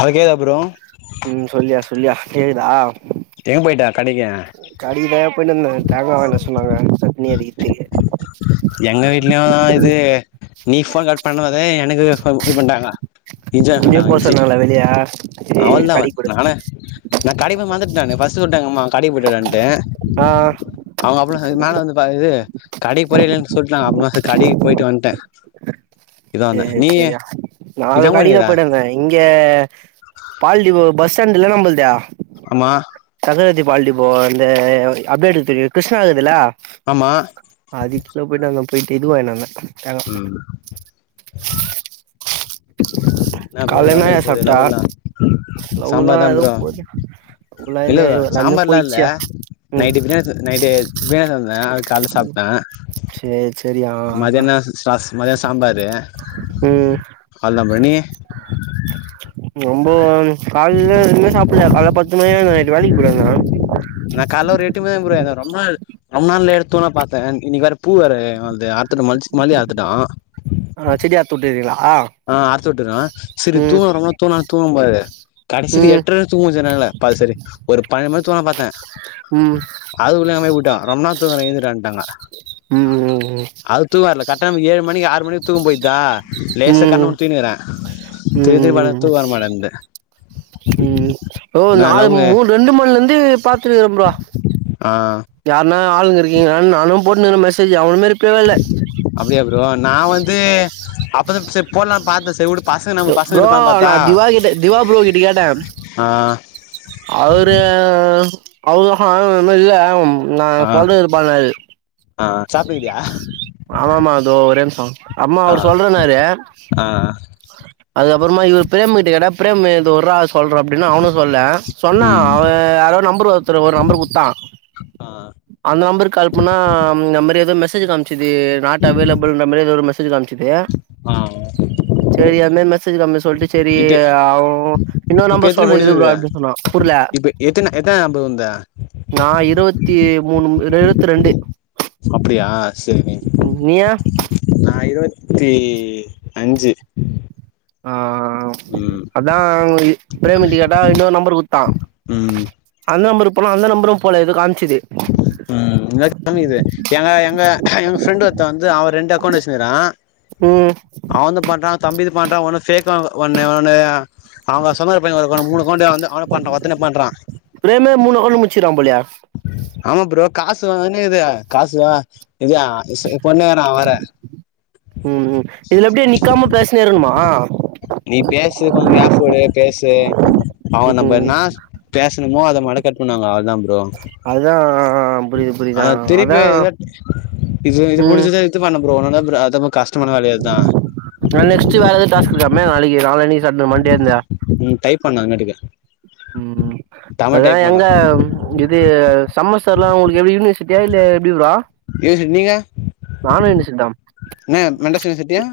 Hi [unintelligible] அப்புறோ ம் சொல்லுயா சொல்லுயா கேக்குதா எங்க போய்ட்ட கடைக்கா கடைக்கு தா போயினு வந்தே தேங்கா வாங்க சொன்னாங்க சட்னி அறைக்குறதுக்கு எங்க வீட்லயு இது நீ போன் கட் பண்ணதும் எனக்கு இது பண்ட்டாங்க இஞ்சி வாங்க சொல்லிட்டாங்க இஞ்சு போலியா அவ்ளோதா நானே நா கடைக்கு வந்துட்டே நானு பர்ஸ்ட் ஒரு டைம் எங்க அம்மா கடைக்கு போயிட்டு வரையான்ட்டு ஆ அவுங்க [unintelligible] மேல வந் தாவது கடைக்கு போறயா இல்லயானு சொல்ட்டு நா அப்புறமா கடைக்கு போயிட்டு வன்ட்டே சேரி சேரி யா நானு இதா கடைக்கு பண்ணிருக்கிற போய்ட்டு வந்தே இங்க பால் டிப்போ பஸ் ஸ்டாண்டு்துல நம்மழுது ஆமா பகவதி பால் டிப்போ இந்த அட்வகேட்க்கு தெரியு கிருஷ்ணா இருக்குதுல ஆமா அதுக் கீழ போயிட்டு அங்க போயிட்டு இது வாங்கினு வந்தே தேங்கா ம் என்ன ப்ரோ காலைல லவ்லா என்னாயா எப்டி போது சாப்ட்ட லவ்வெல்லா லவ்லா சாம்பார் தா எதோ ப்ரோ போது லவ்லா இல்லையா தலைவா எல்லாமே சாம்பார்லா இல்ல போயிடுச்சுயா ம் நைட்டு பிரியா நைட்டு பிரியானி வந்தேன் அது காலைல சாப்ட்டே சேரி சேரியா மதியான மதியோ சாம்பாரு ம் அவ்ளோதா ப்ரோ நீ நம்போ காலைல ஒண்ணுமே சாப்பிடல காலைல பத்து மணி நைட்டு வேலைக்கு போயிட்டே ப்ரோ நா காலைல ஒரு எட்டு மணி [unintelligible] ரம்னான்ல எடுத்தோன்ன பாத்தே இன்னைக்கு வேற பூ வேற அது அறுத்துட்டு மந்த்ஸ் மேல ஆகுதா ஆ செடிய அறுத்து விட்ருக்கீங்களா ஆ அறுத்து விட்றுவே சேரி துங்க வரும் போது தூங்குனாலு தூங்க முடியாது கடசில ம் எட்ரை வர தூங்கச்சொன்னாங்க சாரி சாரி ஒரு ஃபைவ் மினிட் தூங்கலானு பாத்தே ம் அதுக்குள்ளயமே போயிட்டா ரொம்ப நேரோ தூங்குறா எழுந்துரானுட்டாங்க ம் ஓ ஓ தூக்க வர்ல கரெக்ட்டா இந்த ஏழு மணி ஆறு மணிக்கு தூக்கோ போயிடுதா லேசா கண்ண ம் மூடி தூங்கிறே தூங்கி தூங்கி பாத்தாலு ம் தூக்கோ வர மாட்டேங்குது ம் ஓ நாலு மூணு ரெண்டு மணில இருந்து பாத்துனுக்கிறே ப்ரோ ஆ யாருன்னா ஆளுங்க இருக்கீங்களா நானு போட்டுனுக்கிறே மெசேஜு எவனுமே ரிப்லேவே இல்ல அப்டியா ப்ரோ நா வந்து அப்பதா சேர் போடாலாம் பாத்தே சேர் விடு பசங்க நம்ம பசங்க ப்ரோ இருப்பாங்கனு நா பாத்தா திவா கிட்ட திவா ப்ரோ கிட்ட கேட்டே ஆ அவரு ஆ ஆ இல்ல நா ஆ சொல்றது இருப்பாங்க அது ஆ சாப்டுருக்கியா ஆமாமா அது ஒரேநிம்சோ அம்மா ஆ அவரு சொல்றேனாரு ஆ அதுக்கப்புறமா இவர் ப்ரேம் கிட்ட கேட்டா ப்ரேம் து ஒர்ரா சொல்ற அப்டின்னு அவனு சொல்லல சொன்னா ம் அவ அ யாரோ நம்பர் ஒருத்தரு ஒரு நம்பர் குத்தா ஆ அந்த நம்பருக் கால் பண்ணா இந்த மாரி ஏதோ மெசேஜ் காம் ச்சுது நாட் அவைலபிள்ன மாரி ஏதோ ஒரு மெசேஜ் காம்ச்சுது ஆ சேரி அந்த மெசேஜ் [unintelligible] சொல்ட்டு சேரி இப்ப அவ இன்னொரு இப்ப நம்பர் எத்தன சொல்ற முடிஞ்சது இதிலிருந்து கால் பண்ண சொன்னா புர்ல இப்ப எத்தன எத்தன [unintelligible] வந்த நா இருவத்தி மூண் மு இருவத்தி ரெண்டு அப்டியா சேரிங்க நீயா நா இருவத்தி அஞ்சு ஆ ஆ ஆ ம் அதா ப்ரேம் ட்ட கேட்டா இன்னொரு நம்பர் குத்தா ம் அந்த நம்பர்க்கு போனா அந்த நம்பரு போல எதோ காம்ச்சுது ம் [inaudible] எங்க எங்க எங்க ஃப்ரெண்ட் ஒருத்த வந்து அவ ரெண்டு அக்கௌண்ட் வெச்சுன்ருக்கறா ம் அவுன்து பாத்தா தம்பிது பாத்தா ஒன்னு ஃபேக்கா ஒன்னே ஒன்னு அவங்க சம ப மூணுண்ட வந்து அவ பண்றா வத்தனனை பண்றா ப்ரேமே மூணு கோல் முச்சிட்டா பேலியே ஆமா ப்ரோ காசு வந்துனே இக்து காசு இத ஒட்னே நா வரே ம் ம் இதுல அப்டியே நிக்காம பேசினே இருக்ணுமா நீ பேசு கொஞ்ச [unintelligible] பேசு அவ நம்ம ம் என்னா பேசணுமோ அத மட்டு கட் பண்ணுவாங்க அவளதா ப்ரே அதுதா [unintelligible] அத திருப்ப இது இது ம் புடிச்சதா இது பண்ண ப்ரோ [unintelligible] கஷ் [unintelligible] நா நெக்ஸ்ட்டு வேறத டாஸ்க் இருக்காமே நாளைக்கு நாளானைக்கு [unintelligible] மண்டே இந்த ம் டைப் பண்ணா அங்கேட்டுக்கு ம் அதா எங்க இது செமஸ்டர்லா உங்குளுக் எப்டி யூனிவர்சிட்டியா இல்ல எப்டி ப்ரோ [inaudible] நீங்க நானு யுனிவர்சிட்டி தா என்ன மெண்டஸ் யூனிவர்சிட்டியா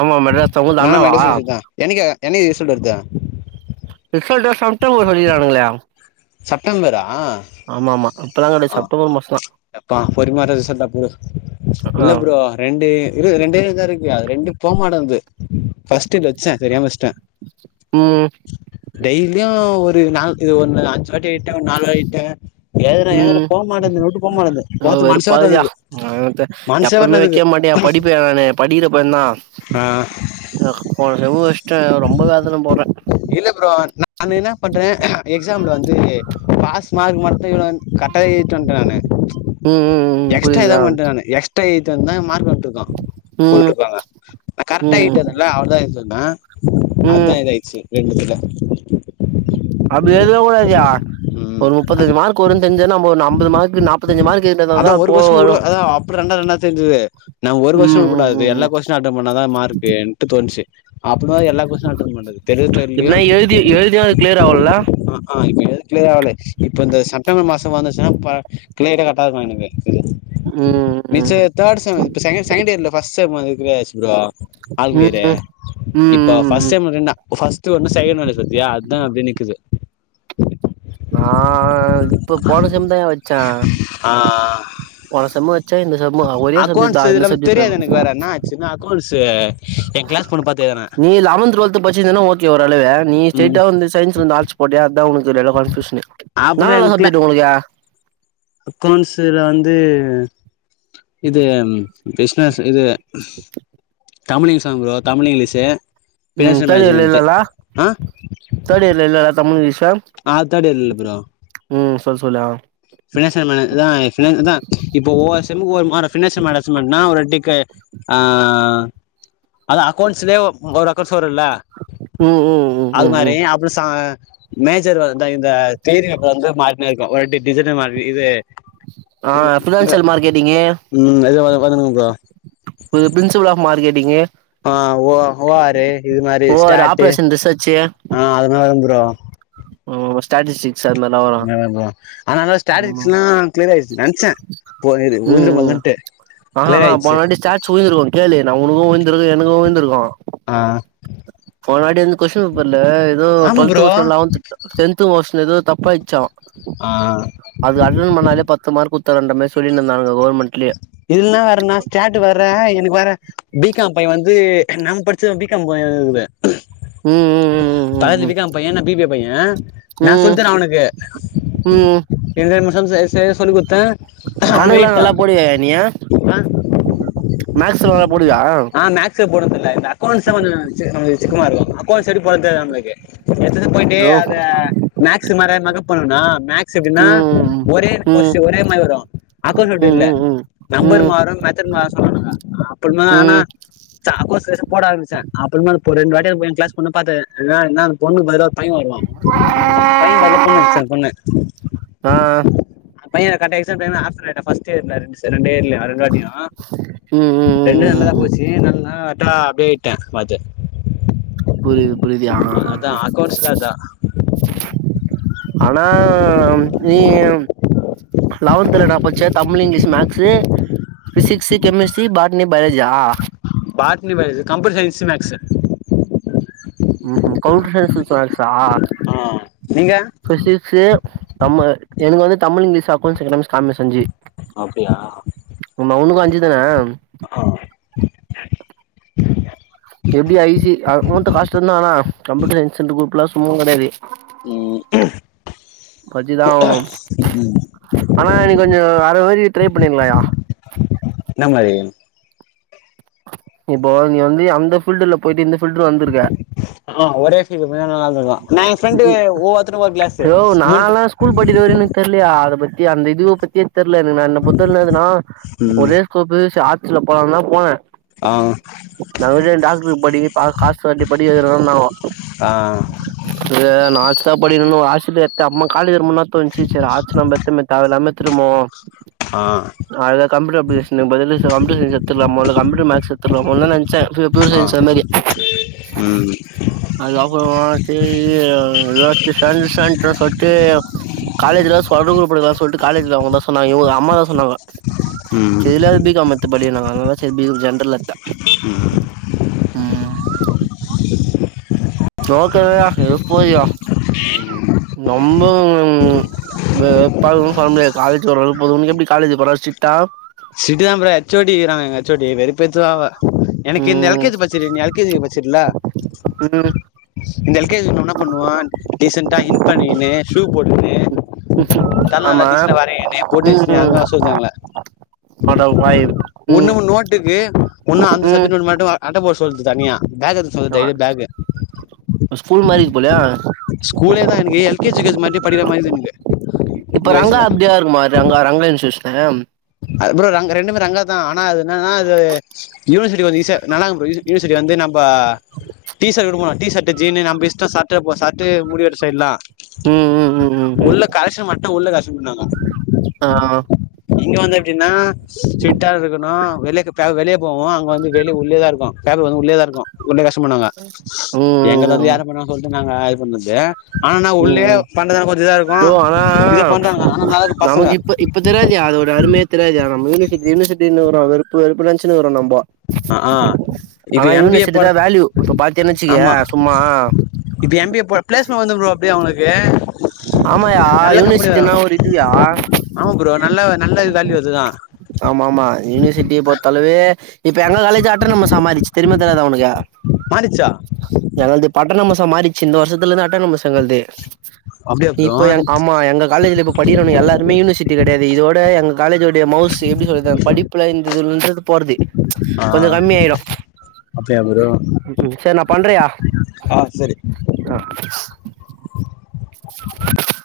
ஆமா மெட்ராஸ் உங்கள்து நா அண்ணாவா மெண்டஸ் யூனிவர்சிட்டி தா என்னிக்கு என்னிக்கு ரிசல்ட் வருது ரிசல்ட் தா செப்டெம்பர் சொல்லிர்கானுகளோ செப்டெம்பரா ஆமா ஆமா இப்பல்லா கெடையாது ஆ செப்டம்பர் மாசந்தா [unintelligible] ரிசல்ட் டா ப்ரோ ஆ இல்ல ப்ரோ ரெண்டு இரு ரெண்டே இதுதா இருக்கு அது ரெண்டு போமாட்டேங்து ஃபர்ஸ்ட் எய்ட் வெச்சே தெரியாம வெச்ட்டே ம் டெய்லியு ஒரு நா ஒன்னு அஞ்சு வாட்டி எழுட்டே ஒன்னு நாலு வாட் எழிட்டே எழுதறே எழுதறே வரல வெறுப்பாகுதுடா அதுக்கு மனசே வரல எப்பவுமே அதுக்கு வெக்க மாட்டயா படிப்பு நானு படிக்கிற பைய ஆஹ் தா போன செம்மு வெச் இல்ல ப்ரோ நா என்ன பண்றே எக்ஸாம்ல வந்து பாஸ் மார்க் மட்டும் இவ்ளன் கர்ட்டா எயிட்டு வன்டே நானு ம் ம் ம் எக்ஸ்ட்டா புரியுதா எதம் பண்டே நானு எக்ஸ்ட்டா எயித்து வந்தேன் மார்க்கு வரட்டு னா ம் போட்டுருக்காங்க நா கரட்டா ம் எயிட்டு வந்தேல்ல அவுள்தா எயிட்டு வந்தே அத்தா ம் இதாயிச்சி ரெண்டு இதுல அப்டி எயிதுவே கூடாதுயா ம் ஒரு முப்பத்தஞ்சு மார்க்கு வரூன் தெர்ஞ்சா நம்பே ஒருன்னு ஐம்பது மார்க்கு நாப் அதா ஒரு கொஸ்ஸின் கூட அதா அப்றோ ரெண்டாவது ரெண்டாவது தெர்ஞ்சிது நம் ஒரு ம் ம் கொஷின்உடக்கூடாது ம் எல்லா ம் கொஷினு அட் டன் பண்ணாதா மார்க்கேன்ட்டு தோண்ச்சு அப்படா எல்லா கொஷினு அட்டன் பண்ணது தெர்தோ தெரிலியோ இப்டினா எழுதி எழுதியு அது கிளியர் ஆவுல்ல அ ஆ இப்ப எதுக் கிளியர் ஆளு இப்ப இந்த செப்டம்பர் மாசோ வந்துச்சுனா பா கிளியேரா கட்டாகோருக்கு எனுக்கு ம் [inaudible] ம் நிச்சயேத்தேர்டு செம் இப்ப செகண்டு செகண்ட் இயர்ல ஃபஸ்டு செம் இதுவாச்சு புரோ ம் ஆள்கிளியறு ம் ம் இப்ப ம் ஃபஸ்ட் ம் டெம் கென்னா ஃபஸ்ட்டு ஒண்ணு செகண்ட் ஒண்ணு சத்தியா அத்தா அப்டியே நிக்குது நா இப்போ போன செம்தாயா வெச்சே ஆ போன செம்மு வெச்சே இந்த செம்மு ஒரே சப்ஜெக்ட் தா இந்த சப்ஜெக்ட் வேணு சின்ன அக்கோன்சு எ க்ளாஸ் பொண்ணு பாத்து எதுனே நீ லெவன்த்து டுவல்த்து பச்சிந்தனா ஓக்கே ஓரளவு நீ ம் ஸ்டெய்ட்டா வந்து சயின்ஸ்லந்து ஆர்ட்ஸ் போட்டியா அதா உனுக்கு இதுல எல்லா கன்பியுஸ்னு இன்னாலா சப்ஜெட்டு உங்ளுக்கே அக்கௌண்சுல வந்து இது பிஸ்னஸ் இது தமிழிங்லீஸ் தா புரோ தமிழ் இங்லீஷு ம் பினான்ஸியல் மேனேஜ்மெண்ட்டு ஆ தேடு இயர்ல இல்ல தமிழ் இங்லீஷா ஆ தேடு இயர்ல்ல இல்ல ப்ரோ உம் சொல்லு சொல்லு ஆ ஃப்னான்சியன் மேனேஜ்தா இதா இப்போ ஒவ்வாரு செம் ஒவ்வாரு மாட ஃப்னான்சிய மேடசிம்மெட்ன்னா ஒருஓர் டிக்கு ஆ அதா அக்கோண்ட்ஸ்லே ஒரு அக்கௌண்ட்ஸ் வருல்ல உம் ம் ம் அது மாரி ம் அப்றோ சா மேஜர் வர்தா இந்த த்யரி அப்ப வந்து மாட்டினுருக்கோ ஒரு ட்ரிப் டிசன்ட மாரி இது ஆ ஃபினான்சியல் மார்க்கெட்டிங்கு உம் அது வேற ஒக்காந்துனுக்கு ப்ரோ புது பிரின்சிபல் ஆஃப் மார்க்கெட்டிங்கு ஆ ஓ ஓ ஆர் இது மாரி ஸ்டாட்டு ரிசச்சு ஆ அதுனாலு ப்ரோ ஓ ஸ்டாட்டசிக்ஸ் அது மார் நேவர் ப்ரோ அத்னால ஸ்டாட்டஜிக்ஸ்லா கிளியர் ஆயிச்சி நென்ச்சே போனீரு ஊந்து மந்துன்ட்டு ஆஹ் ஹா ஹா போனவாட்டி ஸ்டாச்சு உயிந்திருக்கு கேளு நா உனக்கோ உயிந்துருக்கு எனக்கு உய்ந்துருக்கு அ போனவாட்டி வந்து கொஷின் பேப்பர்ல ஏதோ ஆமா twelfth bro question eleventh tenth கொஷின்ல ஏதோ தப்பாயிச்சா ஆ அது அட்டன் பண்ணாலே பத்து மார்க் குத்தாங்கன்ற மாரி சொல்லின்னுந்தாங்க கவுர்மெண்ட்லியே இதுனலா வருன்நா ஸ்டெட்டுகு வர்றே எனுக்கு வேற பி காம் பைய வந்து நம் படிச்ச பி காம் பைய இருக்கு [unintelligible] ம் ம் ம் ம் பக்கத்துல ம் பீ காம் பைய நா பி பி எ பையே நா ம் சொல்த்தரே அவ்னுக்கு ம் ம் எந்த நிமிஷமு சேரி சேரி எ சொல்லி குத்தே அவ கணக்குலா எயின்ட் தா நல்லா போடுவாயாயா நீ மேக்ஸ்சு நல்லா போடுவியா ஆ மேக்ஸ்சூ போடுறதுல்ல இந்த அக்கௌண்ட்ஸ் தா கொஞ்சோ சே நம்மளுக்கு சிக்கமா இருக்கு அக்கௌண்ட்ஸ் சயிடு போற தெரியு நம்மளுக்கு எத்தது போயிட்டு அத மேக்ஸ் மாற மக்கப் பண்ணுனா மேக் ஸ் எப்டினா ம் ஒரே ம் போஸு ஒரே மாரி வரு அக்கௌண்ஸ் அப்டி ம் இல்ல ம் ம் நம்பர் ம் மாறு மெத்தர்டு மாறு சொல்றாங்கள அப்டினா ஆனா ம் சாக்கோஸ் வேஷோ போட ஆரம்பிச்சே அப்றோமா போ ரெண்டு வாட்டி எ கிளாஸ் பொண்ண பாத்தே எனா அந்த பொண்ணுக்கு பதிலோ பையே வருவா பையே பதிலா பொண்ணு வந்துச்சு அந்த பொண்ணு ஆ பையே கட் ஆயிச்சா தெரியுமா ஹாஸ்பிடல் இல ஃபஸ்ட்டே இருந்தாருனு சொல்லிட்டே இருந்தே வர காட்டியு ம் ம் ம் ரெண்டுமே ம் ம் நல்லதா ம் போச்சு நல்லா அட்டா அப்டியே ஆயிட்டே பாத்து புரியுது புரியுதுயா ஆ ஆ அதா ஆ அக்கௌண்ட்ஸ்ல அதா ஆனா நீங்க லெவன்த்ல நா படிச்சே Tamil English maths physics chemistry botany பயாலஜியா botany biology computer science maths ம் ஹும் கம்பியூட்டர் சயின்ஸ் வித் மேக்ஸ் ஆ ஆ நீங்க பிசிக்ஸ் தம் எனக்கு வந்து Tamil English accounts economics commerce அஞ்சு அப்டியா ஆமா உனுக்கு அஞ்சு தான ஆ எப்டி ஐ சி அமௌண்ட் காஷ்ட தான கப்யூட்டர் சயன்ஸ் அண்ட் குரூப்லா சும்மா கெடையாது ம் படிச்சுதா ஆகணு ம் ஆனா நீ கொஞ்சோ வேற மாரி ட்ரை பண்ணிருக்லாயா என்ன மாரி இப்போ நீ வந்து அந்த ஃபீல்டுல போயிட்டு இந்த ஃபீல்டுல வந்திருக்க ஆ ஒரே ஃபீல்டு வேனுனா ஆமா நா எ ஃப்ரெண்டு ஒவ்வொத்தரு ஒரு கிளாஸு மூணு பேர் தெரியலையா அத பத்தி அந்த இதுவ பத்தியே தெர்ல நா என்ன பொறுத்த வரையுலு எதுனா ம் ஒரே சோ பெருசு ஆட்ஸ்ல போலான் தா போனே ஆ நாங்க ஏ டாக்டருக்கு படிக்க பா காசு கட்டி படிக்க வக்கிறோனாங்கோ ஆ அது நாச்ச்தா படிக்கன்னு ஒரு ஆசிரியர்ட அம்மா காலேஜ் முன்னாத்த ஒன்ச்சிச்ச ஆச்சு நம்ப திரும்ப தேவ இல்லாம திரும்பவு ஆ அதா கம்ப்யூட்டர் அப்ளிகேஷனுக்கு பதிலா சோ கம்யூட்டர் சயின்ஸ் எடுத்துர்லா போல கம்யூட்டர் மேக்ஸ் எடுத்துர்லா போலானு தா நெனச்சே பியூர் ஆ சயின்ஸ் அது மாரி ம் அதுக்கப்பறோ தி எதாச்சு சேண்டு பேண்ட் சர்டு காலேஜ்லா சொல்ற குரூப்பு எடுக்கலா சொல்ட்டு காலேஜ்ல அவுங்க தா சொன்னாங்க இவுங்க அம்மா தா சொன்னாங்க ம் செரி இதுல யாது பி. காம்மு எடுத் மத்த படி நா அதுல தா பி ஜென்ரல் எடுத்தே ம் ஓகேயா இது போதுயா ரொம்பவு ம்ம பறக்கனு சொல்ல முடியாது காலேஜ் ஓரளவுக்கு போது உனக் எப்டி காலேஜ் போறது ஸ்ட்ரிட்டா ஸ்ட்ரிட்டா தா ப்ரோ ஹெச் ஓ டி இருகுறாங்க எங்க ஹெச் ஓ டி வெறுப்பேத்துவா அவ எனக்கு இந்த எல் ம் கே ஜி படிச்சினு இருந்தியே எல் கே ஜி க்கு படிச்சிடல ம் இந்த எல் கே ஜி என்ன பண்ணுவா டீசண்டா இன் பண்ணினு ஷூ போட்டுக்கினு தல நல்லா ஆமா டீசென்டா வரைக்கினு பொட்டு வச்சுக்கினு அது ம் மாரி வர சொல்லிருக்காங்களே [unintelligible] ஒன்னு நோட்டுக்கு ஒன்னு அந்த சப்ஜட் ம் நோட் மட்டு அட்ட போட சொல்து தனியா பேக ஆ ஆ ஸ்கூல் மாரிக்கு போல ஸ்கூலே தா எனக்கு L K G U K G மாரி படிக்கிற மாரி தெரிது இப்ப ரங்கா அப்டியா இருக்குமா ரங்கா ரங்கா இன்ஸ்டியூசனு அது ப்ரோ ரங்கா ரெண்டுமே ரங்கா தா ஆனா அது என்னனா அது யூனிவர்சிட்டி ஒரு ரீச் நல்லாருக்கு யூ யூனிவர்சிட்டி வந்து நம்ப டீஷர்ட் குடுக்கமா டீஷர்ட்டு ஜீனு நம்ப இஷ்ட சட்ட சட்டை முடி எடுக் ஸடைல்லா ம் ம் ம் ம் ம் உள்ள கரக்ஷன் மட்டு உள்ள கரக்ஷன் பன்னுவாங்க ஆ இங்க வந்து எப்டின்னா ஸ்டிர்ட்டா இருக்கணு வெளிய்க்கப்ப வெளியே போவோ அங்க வந்து வெளிய உள்ளே தா இருக்கு பேப்பர் வந்து உள்ளேதா இருக்கு உள்ளே கஷ்ட பண்ணாங்க ம் எங்கள ம் வந்து ம் யார பண்ணா சொல்ட்டு நாங்க இது பண்ணது ஆனா உள்ளயே ம் சண்டதா கொஞ்ச நேர ப்ரோ ஆனா பசங்க நமக்கு இப்ப இப் இப்ப தெரியாதுயா அதோட அருமயே தெரியாதுயா நம்ம யூனிசிட்டி யூனிசிட்டினு ஒரு வெறுப்பு வெறுப்புச்சினு இரோ நம்போ ஆ ஆ இப்ப ஆனா எம் பி ஏ யூனிவர்சிட்டி போட தா வேல்யூ இப்ப பாத்தின்ன வச்சிக்கய ஆமா சும்மா இப்ப எம் பி ஏ போ ப்ளேஸ்மெண்ட் வந்துரு ப்ரோ அப்டியே அவுங்களுக்கு ஆமாயா நல்ல கம்பெனி யூனிவர்சிட்டினா வரு ஒரு இதுயா ஆமா ப்ரோ நல்ல நல்ல வேள்யூ அதுதா ஆமா ஆமா யூனிவர்சிட்டி பொறுத்தளவு இப்ப எங்க காலேஜ் அட்டனுமசா மாறிச்சி தெரியுமா தெரியாதா ஒனக்கு மாறிச்சா எங்களுது இப்ப அட்டாணமசா மாறிச்சி இந்த வருஷத்துலருந்து அட்டாணமஸ் எங்கள்து அப்டியா ப்ரோ இப்போ எ ஆமா எங்க காலேஜ்ல இப் படிக்கறவணுங்க எல்லாருமே யூனிசிட்டி கடையாது இதோட எங்க காலேஜோடய மவுஸ் இது எப்டி சொல்றது படிப்புல இந்ததுரு போறது ஆ கொஞ்சோ கம்மியாயிடு அப்டியா ப்ரோ செரி நா பண்றயா ஆ சரி ஆ